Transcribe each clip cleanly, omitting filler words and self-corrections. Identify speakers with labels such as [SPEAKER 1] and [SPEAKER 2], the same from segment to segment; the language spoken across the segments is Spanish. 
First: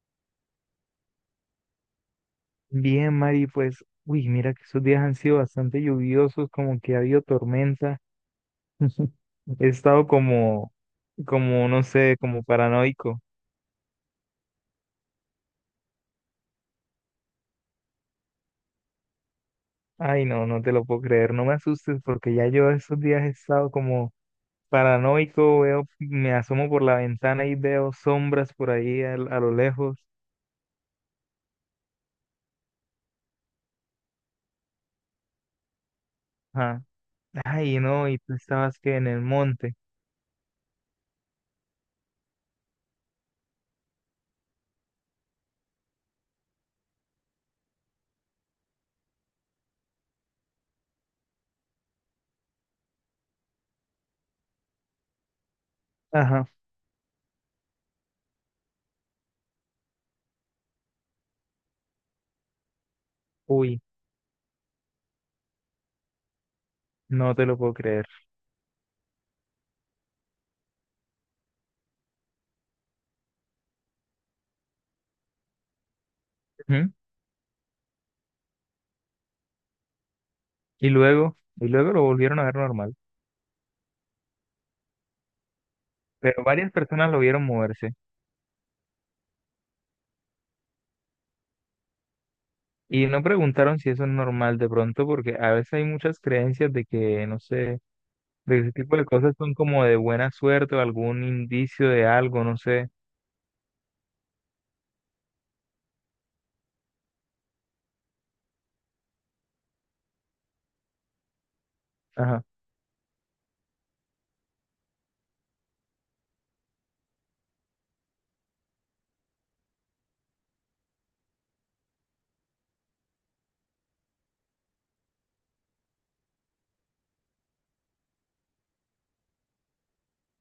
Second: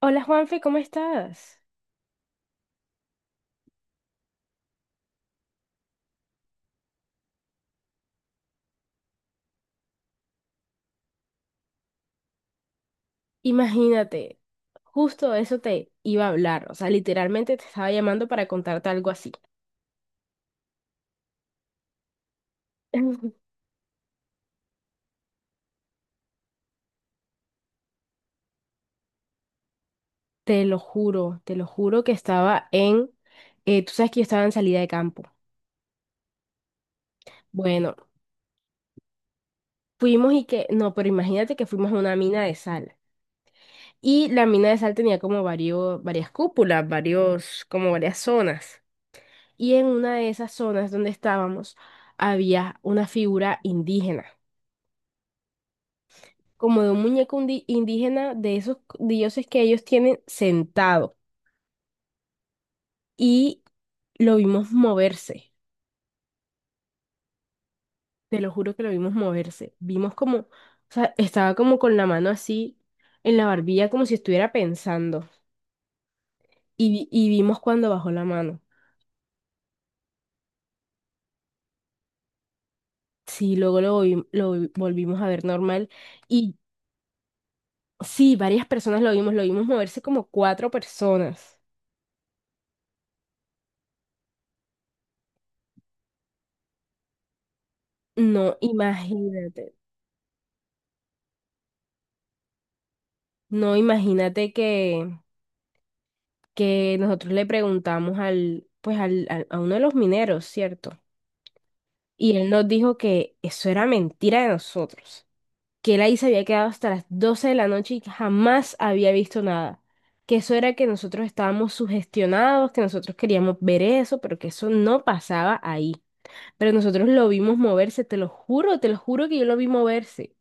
[SPEAKER 1] Hola, Juanfe, ¿cómo estás?
[SPEAKER 2] Bien, Mari, pues, uy, mira que estos días han sido bastante lluviosos, como que ha habido tormenta. He estado como, no sé, como paranoico.
[SPEAKER 1] Imagínate, justo eso te iba a hablar, o sea, literalmente te estaba llamando para contarte algo así.
[SPEAKER 2] Ay, no, no te lo puedo creer. No me asustes porque ya yo estos días he estado como paranoico. Veo, me asomo por la ventana y veo sombras por ahí a lo lejos.
[SPEAKER 1] Te lo juro, tú sabes que yo estaba en salida de campo.
[SPEAKER 2] Ajá. Ay,
[SPEAKER 1] Bueno,
[SPEAKER 2] no, y tú estabas que en el monte.
[SPEAKER 1] fuimos y que, no, pero imagínate que fuimos a una mina de sal. Y la mina de sal tenía como varias cúpulas, varios, como varias zonas. Y en una de esas zonas donde estábamos había una figura indígena,
[SPEAKER 2] Ajá.
[SPEAKER 1] como de un muñeco indígena, de esos dioses que ellos tienen sentado. Y
[SPEAKER 2] Uy,
[SPEAKER 1] lo vimos moverse,
[SPEAKER 2] no te lo puedo creer.
[SPEAKER 1] te lo juro que lo vimos moverse. Vimos como, o sea, estaba como con la mano así en la barbilla, como si estuviera pensando. Y,
[SPEAKER 2] Ujú.
[SPEAKER 1] y vimos cuando bajó la mano.
[SPEAKER 2] Y luego, lo volvieron a ver normal.
[SPEAKER 1] Sí, luego volvimos a ver normal.
[SPEAKER 2] Pero
[SPEAKER 1] Y
[SPEAKER 2] varias personas lo vieron moverse
[SPEAKER 1] sí, varias personas lo vimos moverse, como cuatro personas.
[SPEAKER 2] y no preguntaron si eso es normal de pronto, porque a veces hay muchas creencias de que, no sé, de que
[SPEAKER 1] No,
[SPEAKER 2] ese tipo de cosas son
[SPEAKER 1] imagínate,
[SPEAKER 2] como de buena suerte o algún indicio de algo, no sé.
[SPEAKER 1] no, imagínate que nosotros le preguntamos al, pues a uno de los mineros, ¿cierto? Y
[SPEAKER 2] Ajá.
[SPEAKER 1] él nos dijo que eso era mentira de nosotros, que él ahí se había quedado hasta las 12 de la noche y que jamás había visto nada, que eso era que nosotros estábamos sugestionados, que nosotros queríamos ver eso, pero que eso no pasaba ahí. Pero nosotros lo vimos moverse, te lo juro que yo lo vi moverse.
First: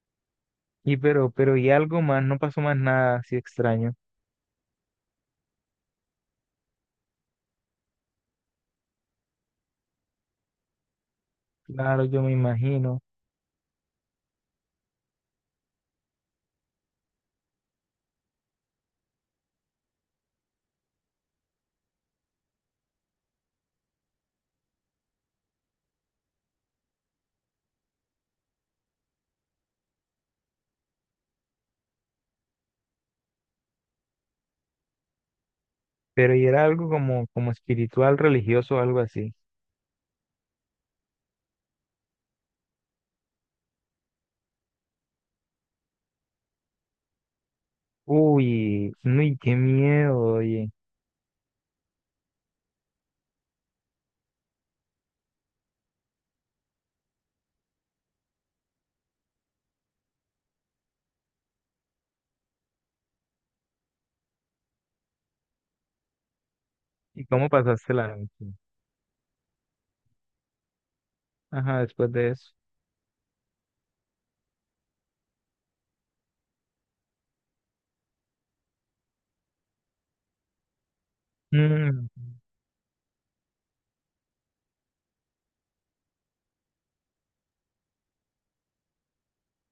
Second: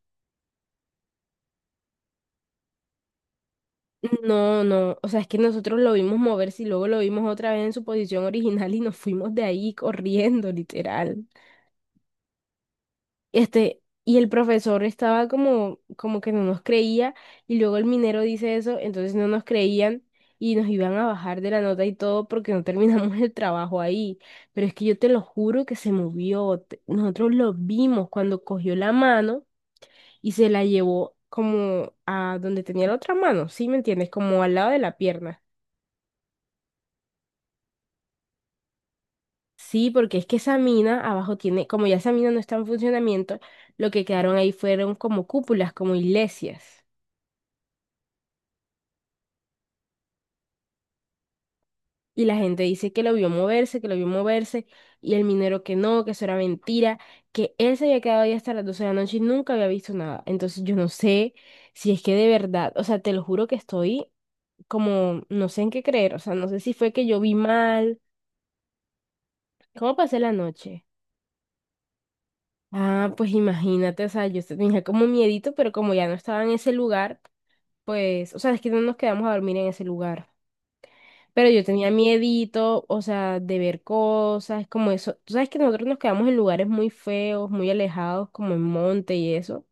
[SPEAKER 2] Y pero y algo más, no pasó más nada así extraño.
[SPEAKER 1] No, no, o sea, es que nosotros lo vimos moverse y luego lo vimos otra vez en su posición original y nos fuimos de ahí corriendo, literal.
[SPEAKER 2] Claro, yo me imagino.
[SPEAKER 1] Este, y el profesor estaba como, como que no nos creía, y luego el minero dice eso, entonces no nos creían y nos iban a bajar de la nota y todo porque no terminamos el trabajo ahí. Pero es que yo te lo juro que se movió. Nosotros lo vimos cuando cogió la mano y se la llevó como a donde tenía la otra mano, ¿sí me entiendes? Como al lado de la pierna.
[SPEAKER 2] Pero y era algo como espiritual, religioso, algo así.
[SPEAKER 1] Sí, porque es que esa mina abajo tiene, como ya esa mina no está en funcionamiento, lo que quedaron ahí fueron como cúpulas, como iglesias.
[SPEAKER 2] Uy, uy, qué miedo, oye.
[SPEAKER 1] Y la gente dice que lo vio moverse, que lo vio moverse, y el minero que no, que eso era mentira, que él se había quedado ahí hasta las 12 de la noche y nunca había visto nada. Entonces yo no sé si es que de verdad, o sea, te lo juro que estoy como, no sé en qué creer, o sea, no sé si fue que yo
[SPEAKER 2] ¿Y
[SPEAKER 1] vi
[SPEAKER 2] cómo pasaste
[SPEAKER 1] mal.
[SPEAKER 2] la noche?
[SPEAKER 1] ¿Cómo pasé la noche?
[SPEAKER 2] Ajá, después de eso.
[SPEAKER 1] Ah, pues imagínate, o sea, yo tenía como miedito, pero como ya no estaba en ese lugar, pues, o sea, es que no nos quedamos a dormir en ese lugar. Pero yo tenía
[SPEAKER 2] Mm,
[SPEAKER 1] miedito, o sea, de ver cosas, como eso. Tú sabes que nosotros nos quedamos en lugares muy feos, muy alejados, como en monte y eso.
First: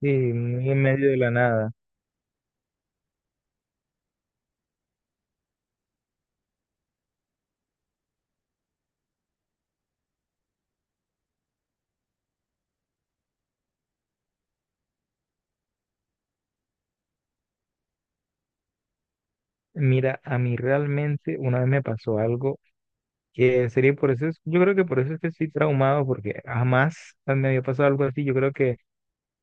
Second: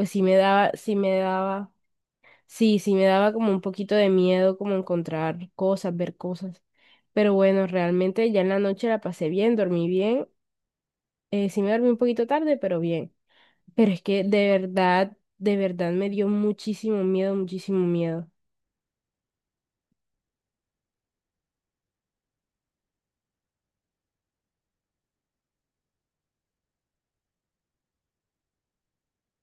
[SPEAKER 2] sí,
[SPEAKER 1] sí me
[SPEAKER 2] muy
[SPEAKER 1] daba,
[SPEAKER 2] en
[SPEAKER 1] sí
[SPEAKER 2] medio de
[SPEAKER 1] me
[SPEAKER 2] la
[SPEAKER 1] daba,
[SPEAKER 2] nada.
[SPEAKER 1] sí, sí me daba como un poquito de miedo, como encontrar cosas, ver cosas. Pero bueno, realmente ya en la noche la pasé bien, dormí bien. Sí me dormí un poquito tarde, pero bien. Pero es que de verdad me dio muchísimo miedo, muchísimo miedo.
[SPEAKER 2] Mira, a mí realmente una vez me pasó algo que en serio por eso es, yo creo que por eso es que estoy traumado, porque jamás me había pasado algo así. Yo creo que,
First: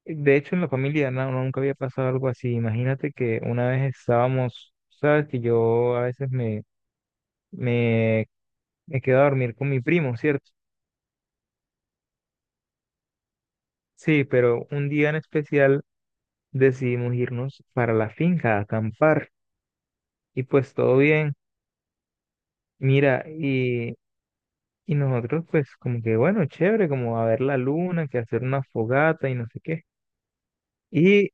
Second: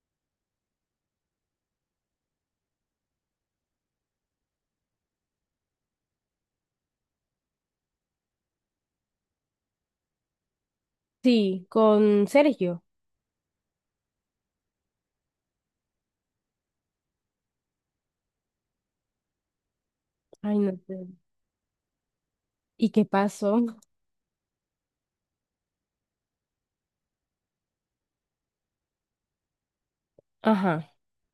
[SPEAKER 2] de hecho, en la familia no, no, nunca había pasado algo así. Imagínate que una vez estábamos, sabes que yo a veces me, me quedo a dormir con mi primo, ¿cierto?
[SPEAKER 1] Sí, con Sergio.
[SPEAKER 2] Sí, pero un día en especial decidimos irnos para la finca a acampar y
[SPEAKER 1] Ay, no
[SPEAKER 2] pues todo
[SPEAKER 1] sé.
[SPEAKER 2] bien.
[SPEAKER 1] ¿Y qué
[SPEAKER 2] Mira,
[SPEAKER 1] pasó?
[SPEAKER 2] y nosotros, pues, como que, bueno, chévere, como a ver la luna, que hacer una fogata y no sé qué.
[SPEAKER 1] Ajá.
[SPEAKER 2] Y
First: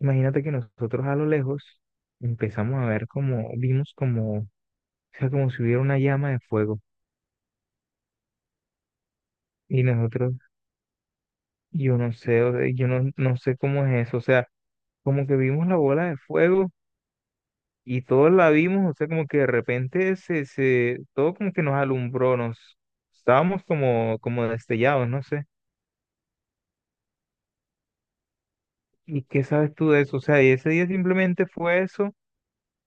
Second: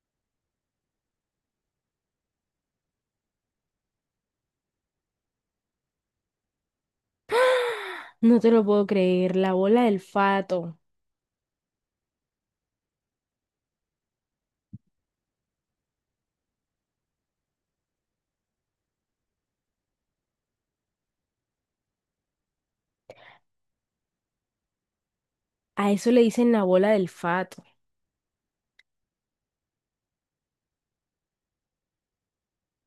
[SPEAKER 2] imagínate que nosotros a lo lejos empezamos a ver como, vimos como, o sea, como si hubiera una llama de fuego.
[SPEAKER 1] No te lo puedo creer, la bola
[SPEAKER 2] Y
[SPEAKER 1] del
[SPEAKER 2] nosotros,
[SPEAKER 1] fato.
[SPEAKER 2] yo no sé, o sea, yo no sé cómo es eso. O sea, como que vimos la bola de fuego y todos la vimos, o sea, como que de repente todo como que nos alumbró, estábamos como destellados, no sé.
[SPEAKER 1] A eso le dicen la bola del fato.
[SPEAKER 2] ¿Y qué sabes tú de eso? O sea, y ese día simplemente fue eso.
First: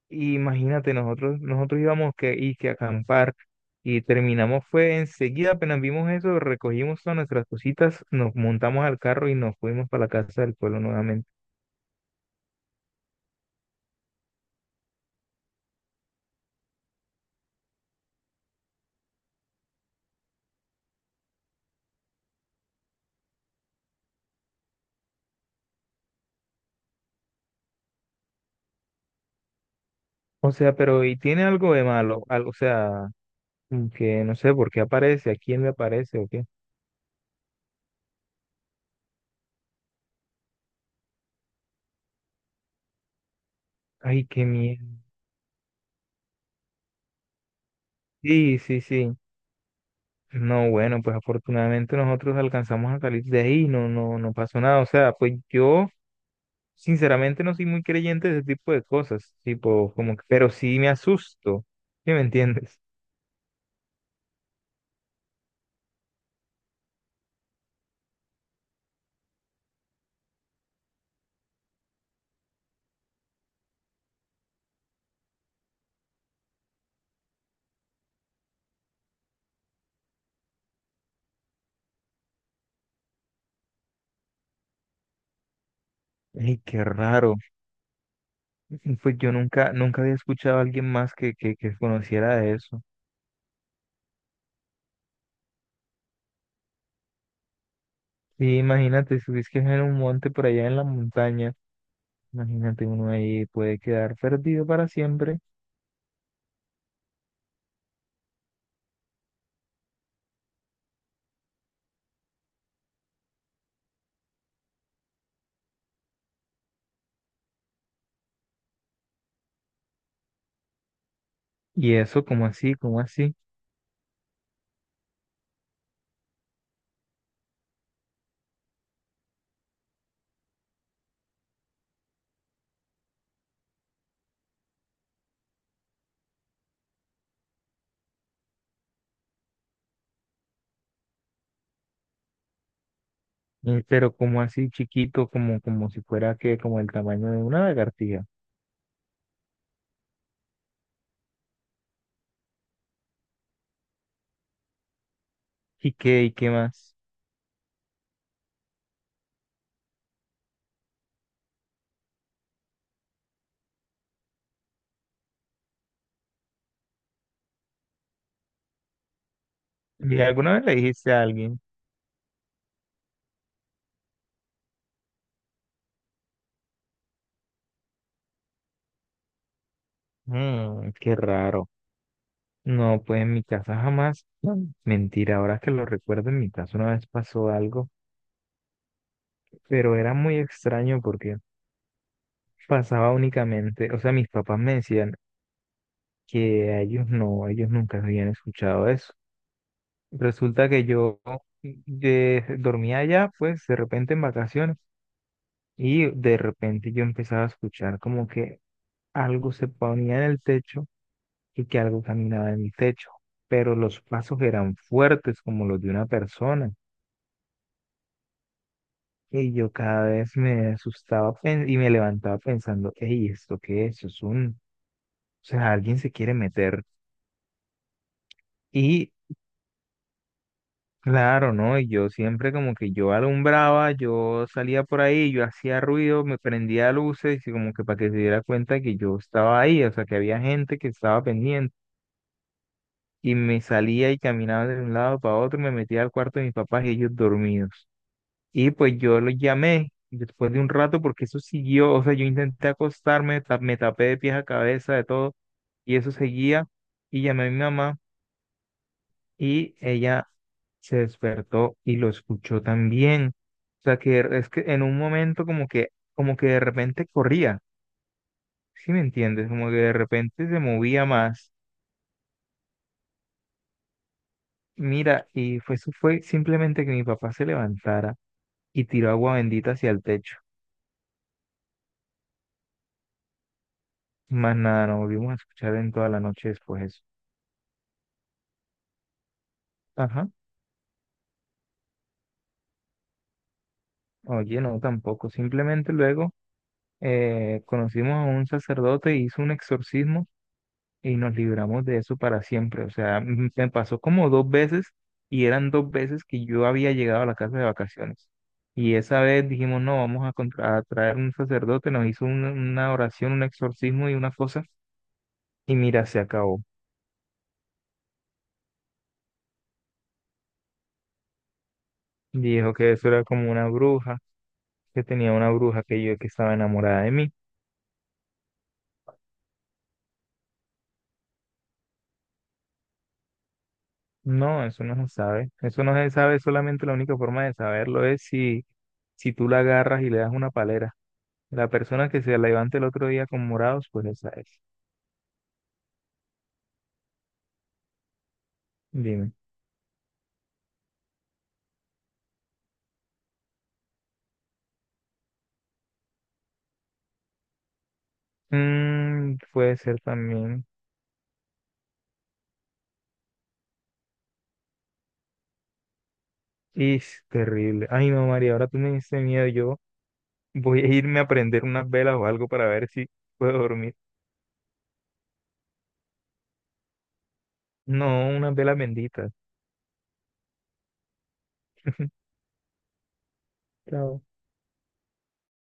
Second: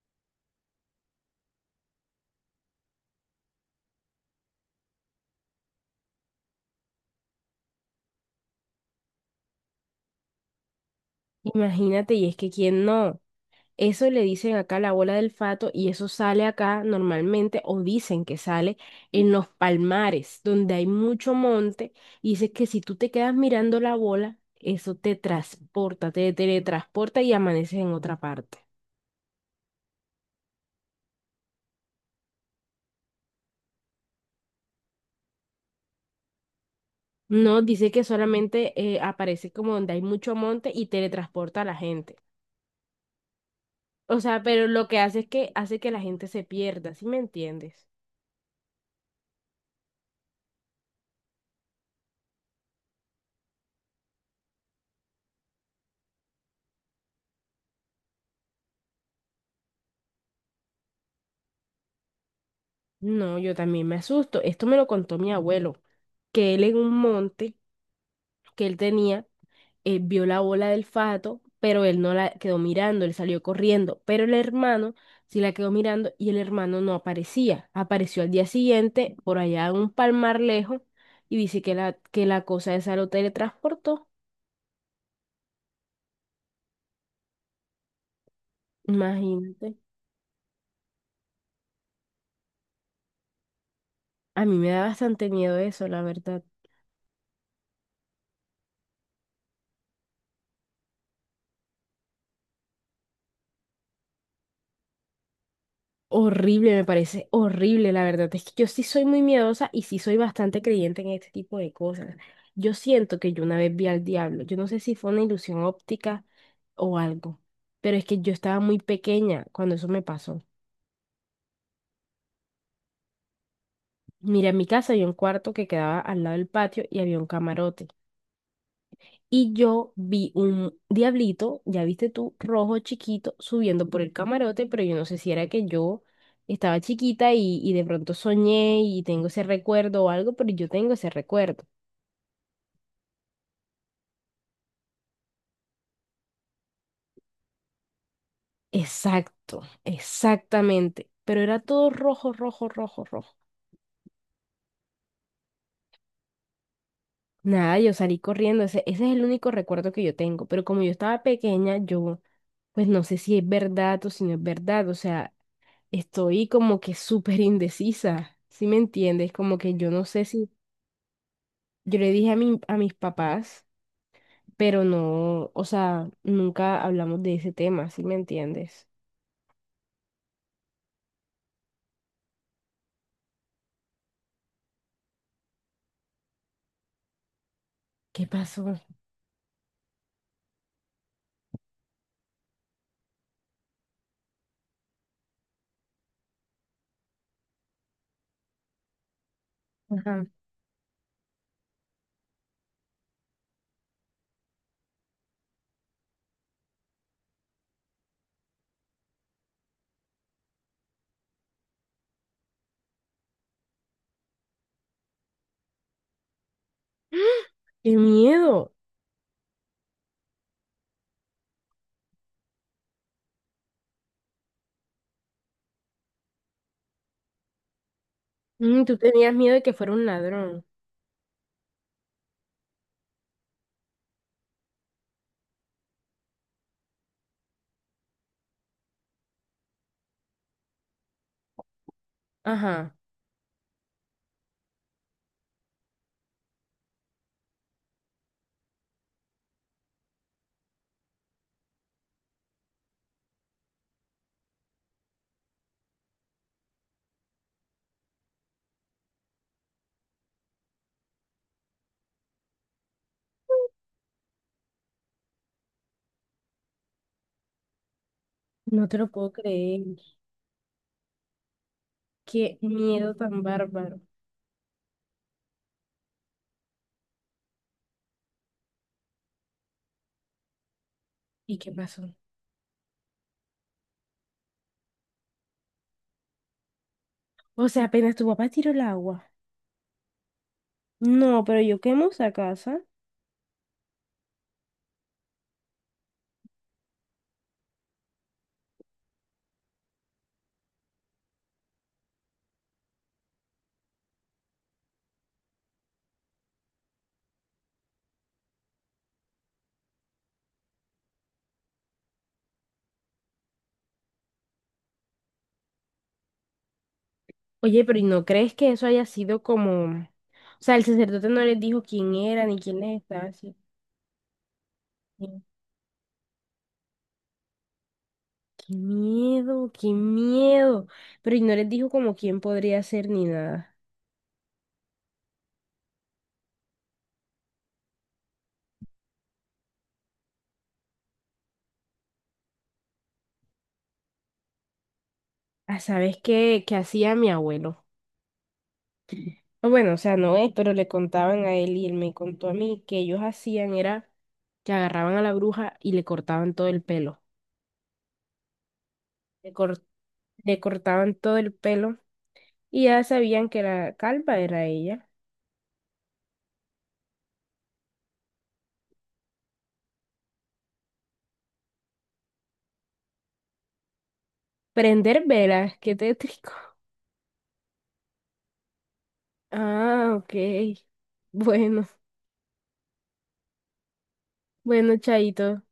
[SPEAKER 2] Y imagínate, nosotros íbamos que, y que a acampar y terminamos fue enseguida, apenas vimos eso, recogimos todas nuestras cositas, nos montamos al carro y nos fuimos para la casa del pueblo nuevamente.
[SPEAKER 1] Imagínate, y es que quién no. Eso le dicen acá la bola del fato y eso sale acá normalmente, o dicen que sale en los palmares donde hay mucho monte, y dices que si tú te quedas mirando la bola, eso te transporta, te teletransporta y amaneces en otra parte.
[SPEAKER 2] O sea, pero ¿y tiene algo de malo? Algo, o sea, como que no sé por qué aparece, a quién le aparece o qué.
[SPEAKER 1] No, dice que solamente aparece como donde hay mucho monte y teletransporta a la gente. O
[SPEAKER 2] Ay,
[SPEAKER 1] sea,
[SPEAKER 2] qué
[SPEAKER 1] pero
[SPEAKER 2] miedo.
[SPEAKER 1] lo que hace es que hace que la gente se pierda, ¿sí me entiendes?
[SPEAKER 2] Sí, sí, sí. No, bueno, pues afortunadamente nosotros alcanzamos a salir de ahí, no, no, no pasó nada. O sea, pues yo sinceramente no soy muy creyente de ese tipo de cosas, tipo, como que, pero sí me asusto, ¿sí me entiendes?
[SPEAKER 1] No, yo también me asusto. Esto me lo contó mi abuelo, que él en un monte que él tenía, vio la bola del fato, pero él no la quedó mirando, él salió corriendo, pero el hermano sí la quedó mirando y el hermano no aparecía. Apareció al día siguiente por allá en un palmar lejos, y dice que que la cosa esa lo teletransportó.
[SPEAKER 2] Ay, qué raro. Pues yo nunca,
[SPEAKER 1] Imagínate.
[SPEAKER 2] nunca había escuchado a alguien más que conociera de eso.
[SPEAKER 1] A mí me da bastante miedo eso, la verdad.
[SPEAKER 2] Sí, imagínate, si es que es en un monte por allá en la montaña, imagínate uno ahí puede quedar perdido para siempre.
[SPEAKER 1] Horrible, me parece horrible, la verdad. Es que yo sí soy muy miedosa y sí soy bastante creyente en este tipo de cosas. Yo siento que yo una vez vi al diablo. Yo no sé si fue una ilusión óptica o algo, pero es que yo estaba muy pequeña cuando eso me pasó.
[SPEAKER 2] Y eso, como así, como así.
[SPEAKER 1] Mira, en mi casa había un cuarto que quedaba al lado del patio y había un camarote, y yo vi un diablito, ya viste tú, rojo chiquito, subiendo por el camarote, pero yo no sé si era que yo estaba chiquita y de pronto soñé y tengo ese recuerdo o algo, pero yo tengo ese recuerdo.
[SPEAKER 2] Pero como así chiquito, como si fuera que, como el tamaño de una lagartija.
[SPEAKER 1] Exacto, exactamente. Pero era todo rojo, rojo, rojo, rojo.
[SPEAKER 2] ¿Y qué más?
[SPEAKER 1] Nada, yo salí corriendo, ese es el único recuerdo que yo tengo, pero como yo estaba pequeña, yo pues no sé si es verdad o si no es verdad, o sea, estoy como que súper indecisa, ¿sí me entiendes? Como que yo no
[SPEAKER 2] ¿Y
[SPEAKER 1] sé si,
[SPEAKER 2] alguna vez le dijiste a alguien?
[SPEAKER 1] yo le dije a mi, a mis papás, pero no, o sea, nunca hablamos de ese tema, ¿sí me entiendes?
[SPEAKER 2] Mm, qué raro. No, pues en mi casa jamás. Mm. Mentira, ahora que lo recuerdo, en mi casa una vez pasó algo,
[SPEAKER 1] ¿Qué pasó?
[SPEAKER 2] pero era muy extraño porque pasaba únicamente, o sea, mis papás me decían que a ellos no, ellos nunca habían escuchado eso.
[SPEAKER 1] Ajá.
[SPEAKER 2] Resulta que yo dormía allá, pues de repente en vacaciones, y de repente yo empezaba a escuchar como que algo se ponía en el techo y que algo caminaba en mi techo, pero los pasos eran fuertes como los de una persona.
[SPEAKER 1] ¡Qué miedo!
[SPEAKER 2] Y yo cada vez me asustaba y me levantaba pensando, hey, ¿esto qué es? O sea, alguien se quiere meter.
[SPEAKER 1] Mm, tú
[SPEAKER 2] Y
[SPEAKER 1] tenías miedo de que fuera un ladrón.
[SPEAKER 2] claro, ¿no? Y yo siempre como que yo alumbraba, yo salía por ahí, yo hacía ruido, me prendía luces y como que para que se diera cuenta que yo estaba ahí, o sea, que había gente que estaba pendiente.
[SPEAKER 1] Ajá.
[SPEAKER 2] Y me salía y caminaba de un lado para otro, me metía al cuarto de mis papás y ellos dormidos. Y pues yo lo llamé después de un rato porque eso siguió, o sea, yo intenté acostarme, me tapé de pies a cabeza, de todo, y eso seguía. Y llamé a mi mamá y ella se despertó y lo escuchó también. O sea, que es que en un momento como que, de repente corría,
[SPEAKER 1] No
[SPEAKER 2] ¿sí
[SPEAKER 1] te
[SPEAKER 2] me
[SPEAKER 1] lo puedo
[SPEAKER 2] entiendes? Como que
[SPEAKER 1] creer.
[SPEAKER 2] de repente se movía más.
[SPEAKER 1] Qué miedo tan bárbaro.
[SPEAKER 2] Mira, eso fue simplemente que mi papá se levantara y tiró agua bendita hacia el techo.
[SPEAKER 1] ¿Y qué pasó?
[SPEAKER 2] Más nada, no volvimos a escuchar en toda la noche después eso.
[SPEAKER 1] O sea, apenas tu papá tiró el agua.
[SPEAKER 2] Ajá.
[SPEAKER 1] No, pero yo quemo esa casa.
[SPEAKER 2] Oye, no, tampoco. Simplemente luego conocimos a un sacerdote, hizo un exorcismo y nos libramos de eso para siempre. O sea, me pasó como dos veces y eran dos veces que yo había llegado a la casa de vacaciones. Y esa vez dijimos, no, vamos a traer un sacerdote, nos hizo una oración, un exorcismo y una cosa. Y mira, se acabó.
[SPEAKER 1] Oye, pero ¿y no crees que eso haya sido como... O sea, el sacerdote no les dijo quién era ni
[SPEAKER 2] Dijo
[SPEAKER 1] quién
[SPEAKER 2] que
[SPEAKER 1] les
[SPEAKER 2] eso era
[SPEAKER 1] estaba
[SPEAKER 2] como
[SPEAKER 1] así.
[SPEAKER 2] una bruja, que
[SPEAKER 1] Qué
[SPEAKER 2] tenía una bruja que yo que estaba enamorada de mí.
[SPEAKER 1] miedo, qué miedo. Pero ¿y no les dijo como quién podría ser ni nada?
[SPEAKER 2] No, eso no se sabe. Eso no se sabe, solamente la única forma de saberlo es si, tú la agarras y le das una palera. La persona que se levante el otro día con morados, pues esa es.
[SPEAKER 1] Ah, ¿sabes qué, qué hacía mi abuelo?
[SPEAKER 2] Dime.
[SPEAKER 1] O bueno, o sea, no es, pero le contaban a él y él me contó a mí que ellos hacían era que agarraban a la bruja y le cortaban todo el pelo.
[SPEAKER 2] Mm,
[SPEAKER 1] Le,
[SPEAKER 2] puede
[SPEAKER 1] cor-
[SPEAKER 2] ser
[SPEAKER 1] Le
[SPEAKER 2] también.
[SPEAKER 1] cortaban todo el pelo y ya sabían que la calva era ella.
[SPEAKER 2] Es terrible. Ay, no, María, ahora tú me diste miedo. Yo voy a irme a prender unas velas o algo para ver si puedo dormir.
[SPEAKER 1] Prender velas, qué tétrico.
[SPEAKER 2] No, unas velas benditas.
[SPEAKER 1] Ah, ok. Bueno,
[SPEAKER 2] Chao.
[SPEAKER 1] bueno, Chaito.